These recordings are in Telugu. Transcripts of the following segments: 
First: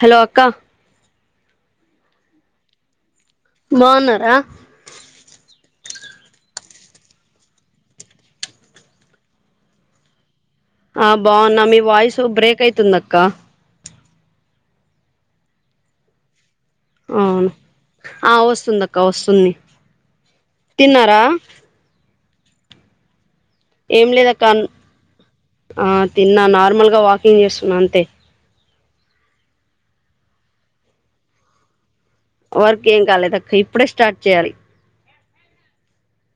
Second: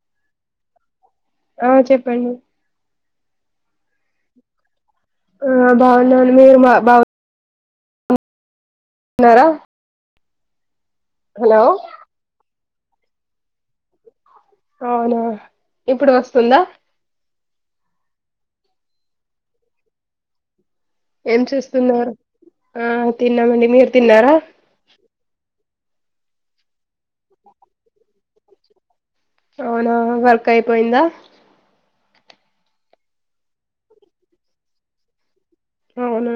హలో అక్క. ఆ చెప్పండి. బాగున్నారా? ఆ బాగున్నాను మీరు బా బా న్నరా ఆ బావ్వునం మీ వయిసు బ్రేక్ అయితుంది అక్క అవునా ఇప్పుడు వస్తుందా ఆ వస్తుంది అక్క వస్తుంది తిన్నారా ఏం చేస్తున్నారు. ఆ తిన్నామండి, మీరు ఏం తిన్నారా? లేదక్క ఆ తిన్నా. నార్మల్గా వాకింగ్ చేస్తున్న అంతే అవునా వర్క్ అయిపోయిందా వర్క్ ఏం కాలేదక్క ఇప్పుడే స్టార్ట్ చేయాలి. అవునా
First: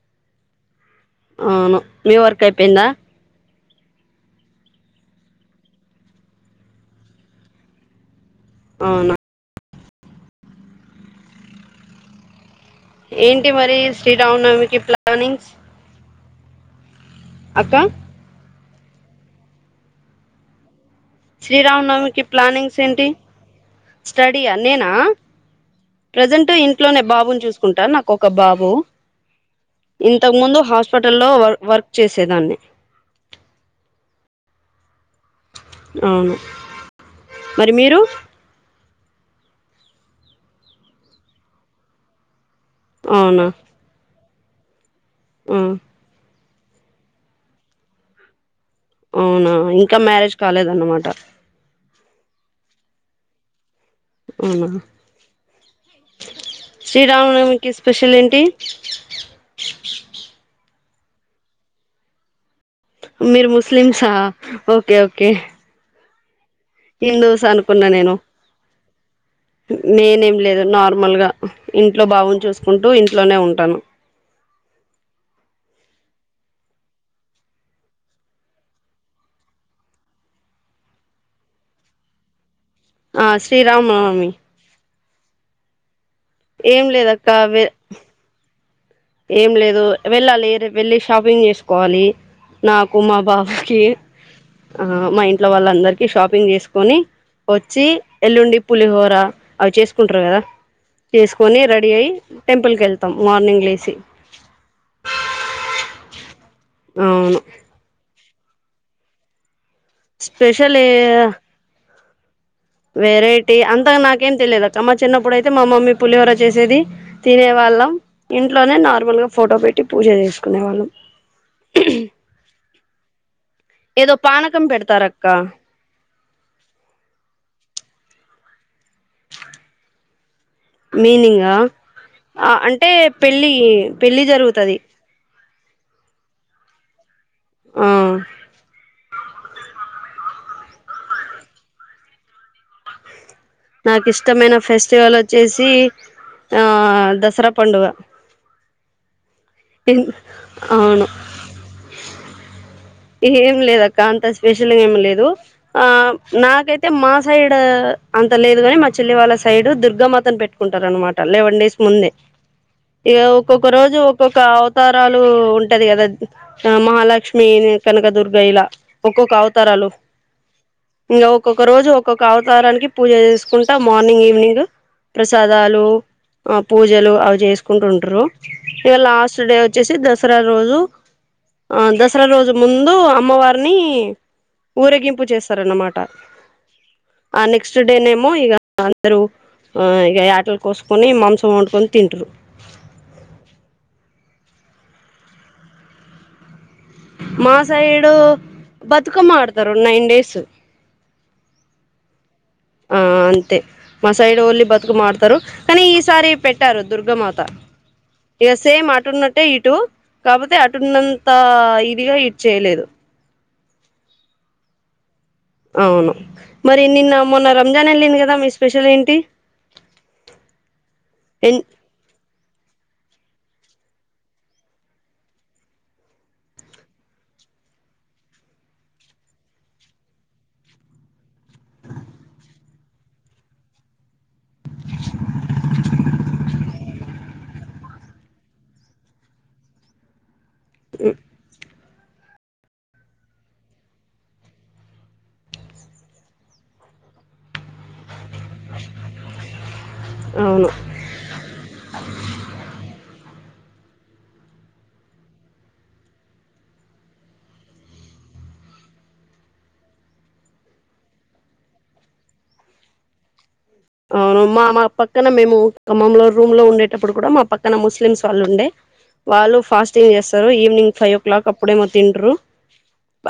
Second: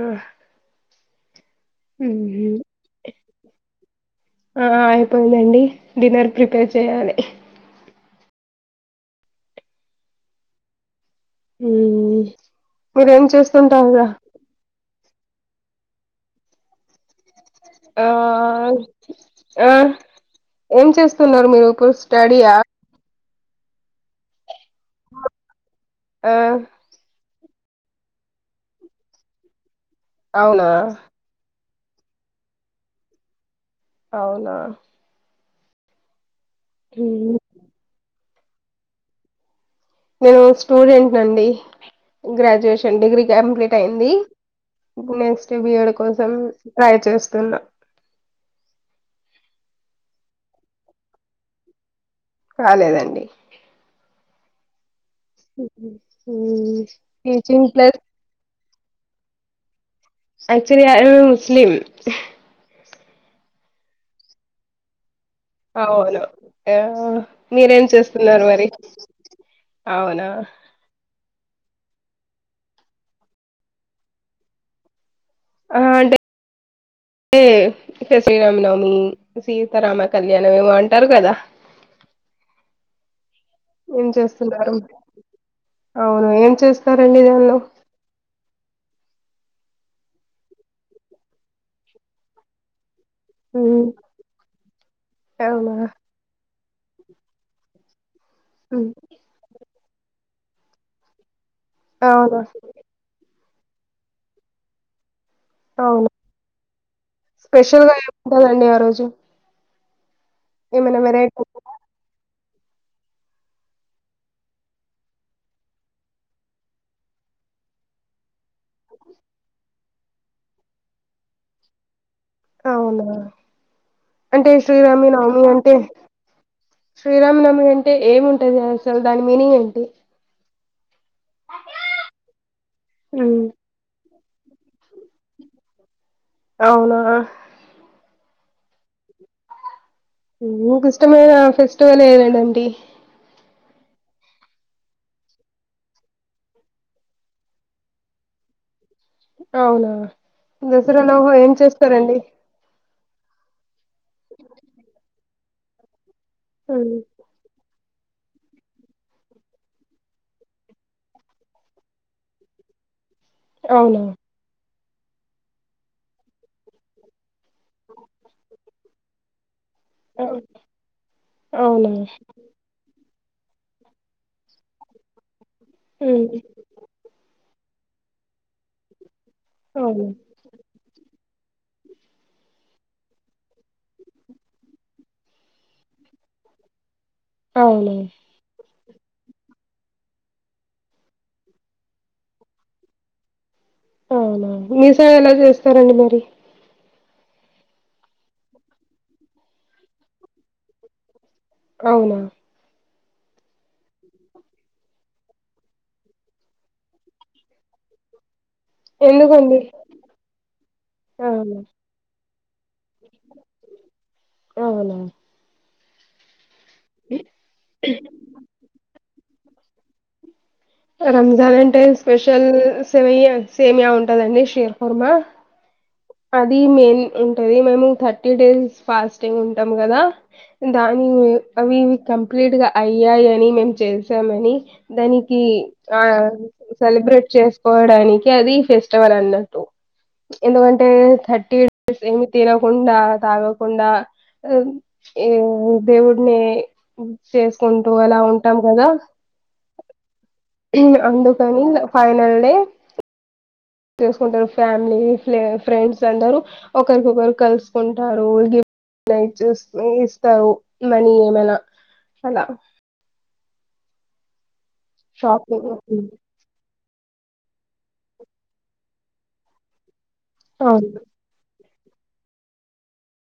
అవును మీ వర్క్ మ్మ్. అయిపోయిందా ఆ అయిపోయిందండి డిన్నర్ ప్రిపేర్ చేయాలి అవునా ఉమ్ ఏంటి మరి శ్రీరామ నవమికి ప్లానింగ్స్ అక్క ఆ ఆ ఏం చేస్తున్నారు మీరు పుడు శ్రీరామనవమికి స్టడీ ఆ ప్లానింగ్స్ ఏంటి స్టడీయా నేనా ఆ ప్రజెంట్ ఇంట్లోనే బాబుని చూసు ట నాకు ఒక బాబు ఇంతకు ముందు అవునా హాస్పిట లో వర్క్ చేసేదాని అవునా అవును మ్మ్. మరి మీరు నేను స్టూడెంట్ నండి గ్రాడ్యుయేషన్ డిగ్రీ అవునా కంప్లీట్ అయింది నెక్స్ట్ ఆ బియడ్ కోసం ట్రై చేస్తున్నా అవునా ఇంకా మ్యారేజ్ కాలేదన్నమాట కాలేదండి అవునా టీచింగ్ శ్రీరామనమికి ప్లస్ స్పెషల్ ఏంటి ఆక్చులి ఆ మేం ముస్లిం మీరు ముస్లిమ్స్ ఆ ఓకే ఓకే అవును అ హిందూస్ మీరేం అనుకున్నా నేను చేస్తున్నారు మరి అవునా నేనేం లేదు నార్మల్ గా ఇంట్లో బాబును చూసుకుంటూ ఇంట్లోనే ఉంటాను ఆ అంటే ఇక శ్రీరామనవమి సీతారామ కళ్యాణం ఏమో అంటారు కదా ఆ శ్రీ ఏం చేస్తున్నారు అవును ఏం చేస్తారండి లేదక్క దానిలో వ్య ఏం లేదు వెళ్ళాలి రేప్ వెళ్ళి షాపింగ్ చేసుకోవాలి నాక్ మా బాబ్ కి ఉమ్, ఆ మా ఇంట్లో అవునా వాళ్ళందరికి షాపింగ్ చేసుక్ ని వచ్చి ఎల్లుండి ఉమ్, పులిహోర అవి చేసుకుంటారు కదా చేస్ కని రెడీ అయి అవునా టెంపుల్ కెళ్తాం మార్నింగ్ లేసి అవున అవును స్పెషల్గా ఎం ఉంముంటదండి ఆ రోజు స్పెషల్ ఏ ఏమైనా అ వెరైటీ వెరైటీ అంత నాకేం తెలియదు అక్క మా చిన్నప్పుడు అయితే మా మమ్మీ పులిహోర చేసేది తినేవా ళ్ళం ఇంట్లోనే నార్మల్ గా ఫోటో పెట్టి పూజ చేసుకునే వాళ్ళం అవునా ఏదో పానకం శ్రీరామి నవమి పెడతారక్క అంటే శ్రీరామనమి అంటే ఏముంటది అసలు దాని మీనింగ్ ఏంటి మీనింగా అ అంటే ఉమ్ పెళ్ళి పెళ్ళి జరుగుతది అవునా ఆ మీకు ఇష్టమైన ఫెస్టివల్ ఏదానండి నాకు ఇష్టమైన ఫెస్టివల్ వచ్చేసి ఆ దసరా పండుగ అవునా అవును దసరాలో ఏం చేస్తారండి ఏం లేదక్క అంత స్పెషల్ ఏమ్ లేదు ఆ నాకైతే ఉమ్, మా సైడ్ అంత లేదుగాని మా చెల్లి వాళ్ళ సైడ్ దుర్గామాతన్ పెట్కుంటర్ అనమాట. లెవెన్ డేస్ ముందే ఇగ ఒక్కొక్క రోజు అవునా ఒక్కొక్క అవతారాలు ఉంటది. కదా మహాలక్ష్మి కనకదుర్గ ఇలా ఒక్కొక్క అవ తరలు అవ్- ఇంగ ఒక్కొక్క రోజు అవునా ఒక్కొక్క అవతారానికి పూజ చేసుకుంట మార్నింగ్ ఈవినింగ్ ప్రసాదాలు ఉమ్, ఆ పూజలు అవి చేస్ కుంటుంటరు ఇగ లాస్ట్ డే వచ్చేసి అవునా దసరా రోజు ఆ దసరా రోజు ముందు అమ్మవారిని ఊరేగింపు చేస్తరన్నమాట. ఆ నెక్స్ట్ అవునా డే నేమో ఇగ అందరూ ఆ ఇగ యాటలు కోసుకొని మాంసం వండుకొని తింట్రు అవునా మీసైడ్ ఎలా చేస్తారండి మరి మా సైడు బతుకమ్మ ఆడ్తరు నైన్ డేస్ అవును ఆ అంతే మా సైడ్ ఓళ్ళి బతుకమ్మాడ్తరు కానీ ఈసారి పెట్టరు దుర్గమాత ఇగ సేమ్ అటున్నట్టే ఎందుకండి ఇటు కాపోతే అటున్నంత అవునా ఇదిగా ఇట్ చేయలేరు. అవునా అవును మరి నిన్న మొన్న రంజాన్ ఎల్లింది కదా మీ స్పెషల్ ఏంటి రంజాన్ ఎన్ అంటె స్పెషల్ సేమియ సేమియా ఉంటదండి శీర్ కుర్మ అది మెయిన్ ఉంటది. మేము థర్టీ డేస్ ఫాస్టింగ్ ఉంటం కదా. దా అవి ఇవి కంప్లీట్ గా అయ్యాయి అని మేము చేసామని దాని కోడానికి అది ఫెస్టివల్ అన్నట్టు ఎందుకంటే థర్టీ ఏ తినకుండ తాగకుండా ఈ దేవుడ్ని చేసుకుంటు అలా ఉన్ టం గదా అవును అందుకని ఫైనల్ డే చేసుకుంటరు ఫ్యామ్లీ ఫ్లె ఫ్రెండ్స్ అందరూ ఒకరికొకరు కలుసుకుంటారు గిఫ్ నై చూస్తూ ఇస్తావు నేను ఇయ్యన్ అలా ఔను మా మా పక్కన మేము షాపింగ్ ఖమ్మంలో రూమ్ లో ఉన్ ఇప్పుడు కూడా మా పక్కన ముస్లిమ్స్ వాళ్ళుండే వాళ్ళు ఫాస్టింగ్ చేస్తరు ఈవ్నింగ్ అవును ఫై ఓ క్లాక్ అ ప్పుడేమో తింట్రు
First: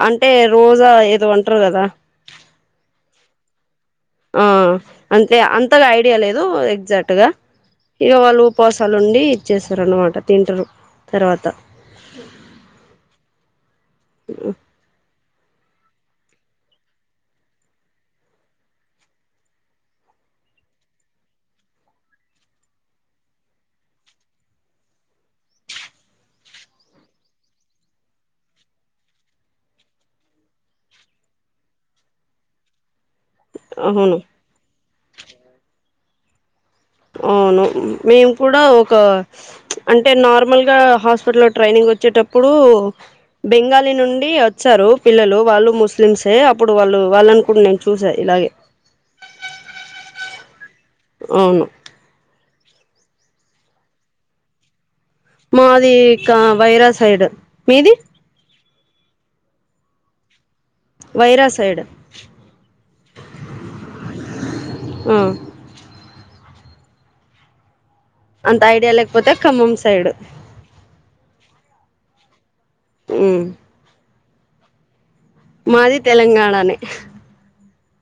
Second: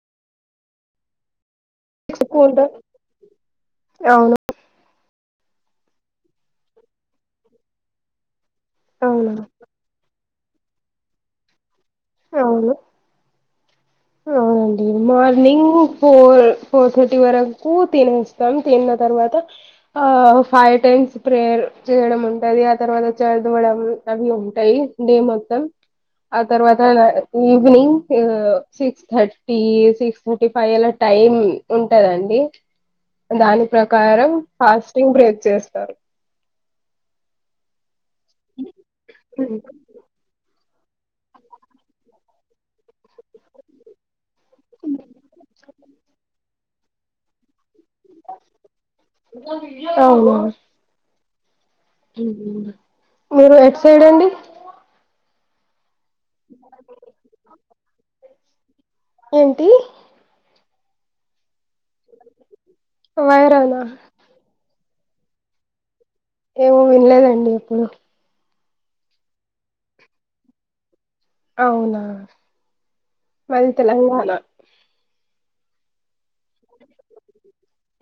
అంటే రోజా ఏదో వన్ ట్రగద ఎక్కువ ఉంటారు అవును ఆ అంతే అంతగా ఐడియా లేదు ఎగ్జాక్ట్ గా ఇగ వాళ్ళు ఉపవాసల్ ఉండి అవును ఇచ్చేసరనమాట తింటరు తర్వాత ఔను ఔనండి మా నింగ్ ఫోర్ ఫోర్ థర్టీ వరకు తినేస్తాం. తిన్న తర్వాత ఆ ఒ ఫై టైమ్స్ ప్రేయర్ చేయడం ఉంటది. ఆ తర్వాత చద్వడం అవి ఉంటయి డేమో ఉత్తం ఆ తర్వాత ఈవినింగ్ ఇగ్ six thirty six thirty five అలా టైం ఉంటదండి. దాని అవును ప్రకారం ఫాస్టింగ్ బ్రేక్ చేస్తారు. ఔను మేమ్ కూడా ఒక అంటే నార్మల్ గా హాస్పిటల్ లో ట్రైనింగ్ ఒచ్చేటప్పుడు బెంగాలీ నుండి ఒ చ్చారు పిల్లలు వాళ్ళు ముస్లిమ్సే అప్పుడు వాళ్ళు వాళ్ళన్ కూడ నె అవ్వును ఔను మీరు ఎట్ సైడ్ అండి మాది ఇక వైరా సైడ్ మీద్ ఏంటీ వైరాసైడ్ వైరానా అ ఏమో విన్లేదండి ఎప్పుడు అంత ఐడియా లేక పోతే ఖమ్మం సైడు అవునా ఉమ్ మాది తెలంగాణ మాది తెలంగాణనె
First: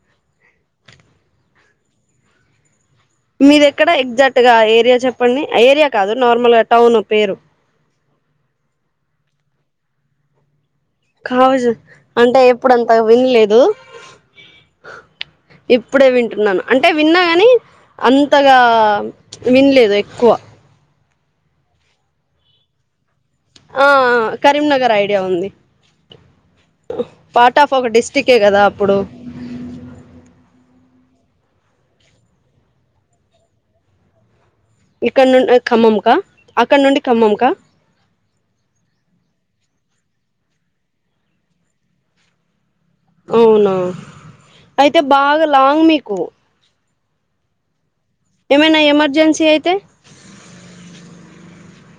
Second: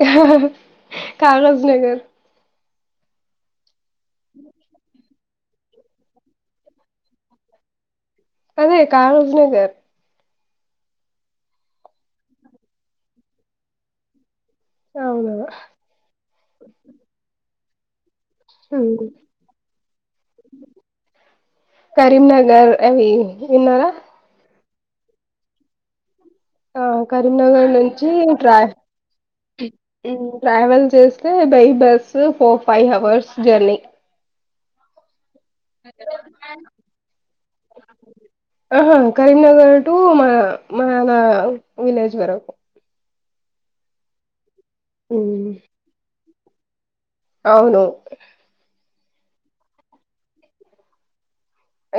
అహహహ కావాజ్ నగర్ మీదెక్కడ ఎగ్జాక్ట్ గా ఏరియా చెప్పండి ఏరియా కాదు నార్మల్ గా టౌను పేరు అదే కావాజ్ నగర్ ఖావజ్ అంటే ఎప్పుడు అంత విన్లేదు అవునా ఇప్పుడే వింటున్నాను అంటే విన్నా గని అంతగా ఉమ్. విన్లేద్ ఎక్వా కరీంనగర్ అవి ఆ విన్నరా కరీంనగర్ ఐడియా ఉంది ఆ పార్ట్ కరీంనగర్ ఆఫ్ ఒక నుంచి డిస్టికే కదా ట్రావ్ అప్పుడు ట్రావెల్ చేసి by bus for five hours journey క్కడ్ నుంఅ ఖమ్మంకా అక్కడ్ నుండి ఖమ్మంకా అ మన మన నా విలేజ్ వరకు అవునా ఐతే బాగా లాంగ్ మీకు ఔనూ ఏమైనా ఎమర్జెన్సీ అయితే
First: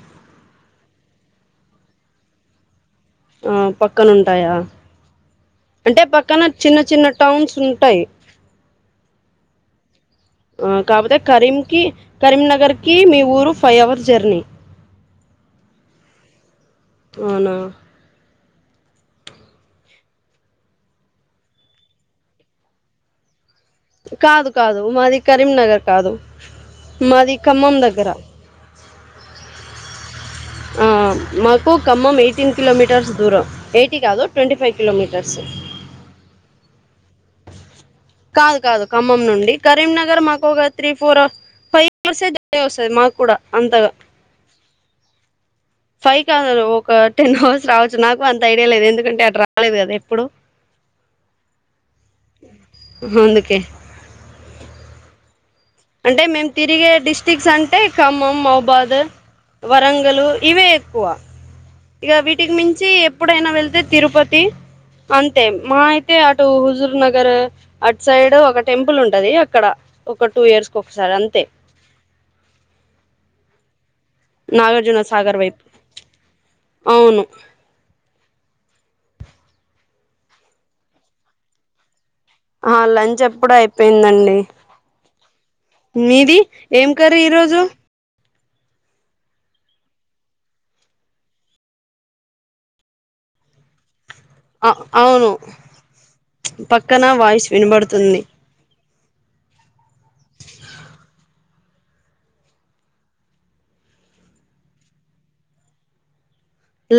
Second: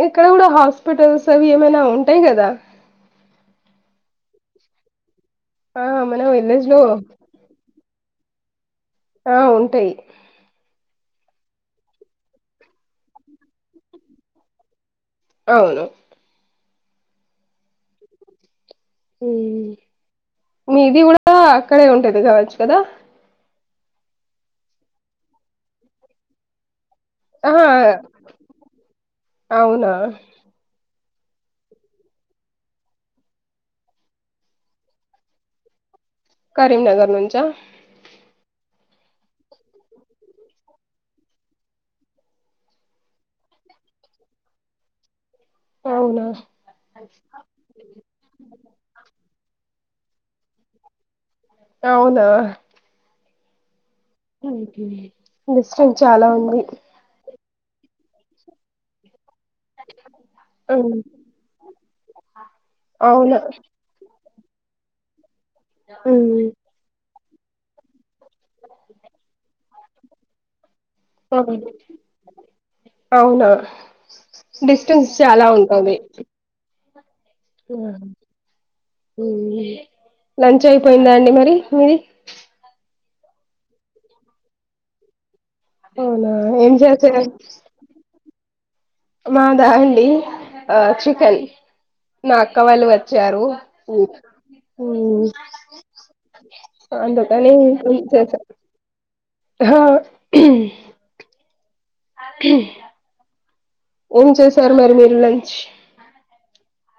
ఇక్కడ కూడ హాస్పిటల్స్ అవి ఏమైనా ఉంటయి గదా ఆ పక్కనుంటాయా ఆ! అంటే మన పక్కన చిన్న విలేజ్‌లో చిన్న టౌన్స్ ఉ ట్టయ్ ఆ ఉంటయ్ ఆ కాపోతె కరీంకి కరీంనగర్కి మీ ఊరు ఫై అవర్స్ జర్నీ ఔను ఔనా మ్ మీది గుడా అక్కడే ఉంటది గావచ్చ్ గదా కాదు కాదు మాది కరీంనగర్ కాదు మాది ఆహా! ఖమ్మం దగ్గర అవునా! ఆ మాకు ఖమ్మం ఎయిటీన్ కిలోమీటర్స్ దూరం ఎయిటీ కాదు ట్వంటీ ఫై కిలోమీటర్స్ కరీంనగర్ నుంచా కాదు కాదు ఖమ్మం నుండి కరీంనగర్ మాకు ఒక త్రీ ఫోర్ ఫై ఒస్తది మాకు కూడా అంతగా ఫై అవునా! కాద్ ఒక టెన్ హవర్స్ రావచ్చు నాకు అంత ఐడియా లేదు ఎందుకంటే అట్రా రాలేద్ కదా ఎప్పుడు ఔనా తె హు హ్మ్మ్ అంటే మేమ్ తిరిగే డిస్టిక్స్ అన్ అంటే ఖమ్మం మోబాద్ వరంగలు ఇవే హ్మ్. ఎక్కువ ఇగ వీటిక్ మించి అవునా! ఎప్పుడైన వెళ్తే తిరుపతి అన్ తే మా అయితే అటు హ్మ్. హుజూర్ నగరు అట్ సైడ్ ఒక టెంపుల్ ఉంటది అక్కడ ఒక టూ ఇయర్స్ ఔనా డిస్టెన్స్ చాలా ఉంటది ఔను లంచ్ అయిపోయిందా అండి మరి మీది ఆ లంచ్ ఎపుడో అపెందండి అవునా మీది ఏం కర్రీ చేసారు ఈరోజు మాదా అండి ఆహ్ చికెన్ మా అక్క వాళ్ళు వచ్చారు ఉత్ అ మ్ అవును పక్కన వాయిస్ అందుకనే వినబడుతుంది చేసా హ ఏం చేశారు మరి మీరు లంచ్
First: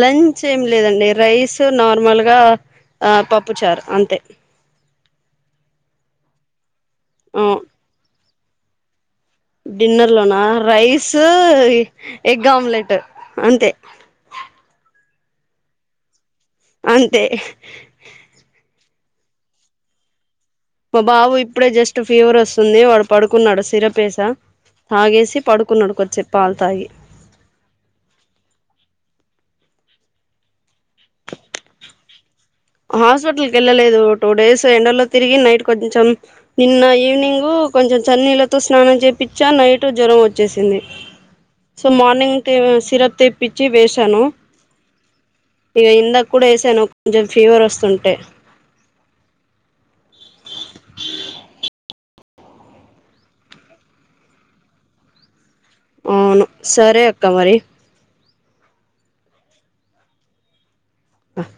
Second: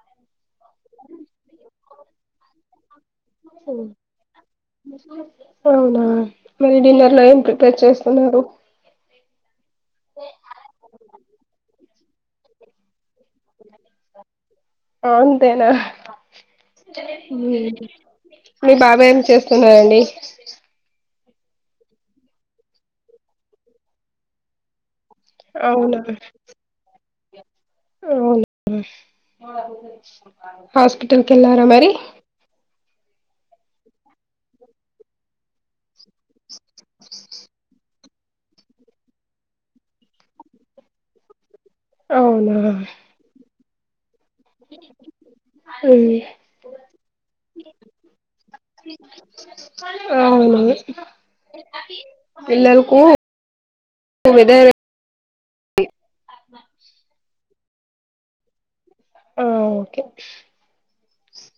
లంచ్ ఏమ్ లేదండి రైసు నార్ మల్ గా ఆహ్ పప్పు చార్ అంతే ఔనా మరి డిన్నర్ లో ఏం ఆ ప్రిపేర్ చేస్తున్నారు డిన్నర్ లోనా రైసు ఉ ఎగ్ ఆమ్ లేటు అంతే అమ్ తేనా అంతే మీది మీ బాబ్ ఎం చేస్తున్ న్నారండి మా బాబు ఇప్పుడే జస్ట్ ఫీవర్ వస్ సుంది వాడు పడుకున్నాడు సిరపేసా తాగేసి పడుకున్నాడు కోచెప్ పాల్ తాగి ఔన్ హ్ హాస్ స్పెటల్ కెలార మరి హాస్ పటల్ కి యేళ్ళలేదు టూ డేస్ ఎండలో తిరిగి నైట్ కోద్ కొంచెం నిన్న ఈవ్ నీంగూ కొంజన్ చన్ నీళ్లతో స్నానం చేపిచ్చా నైట్ జ్వరం ఒచ్చేసింది సో మార్ నింగ్ కి అవునా సిరప్ తెప్పిచి వేశాను ఇగ ఉమ్ ఇందాకుడా ఏసాను కొంజమ్ ఫీవరోస్తుంటే ఔను పిలల్ కు వెదారు ఔన్ సరే అక్క మరి ఆ ఓకే అహ్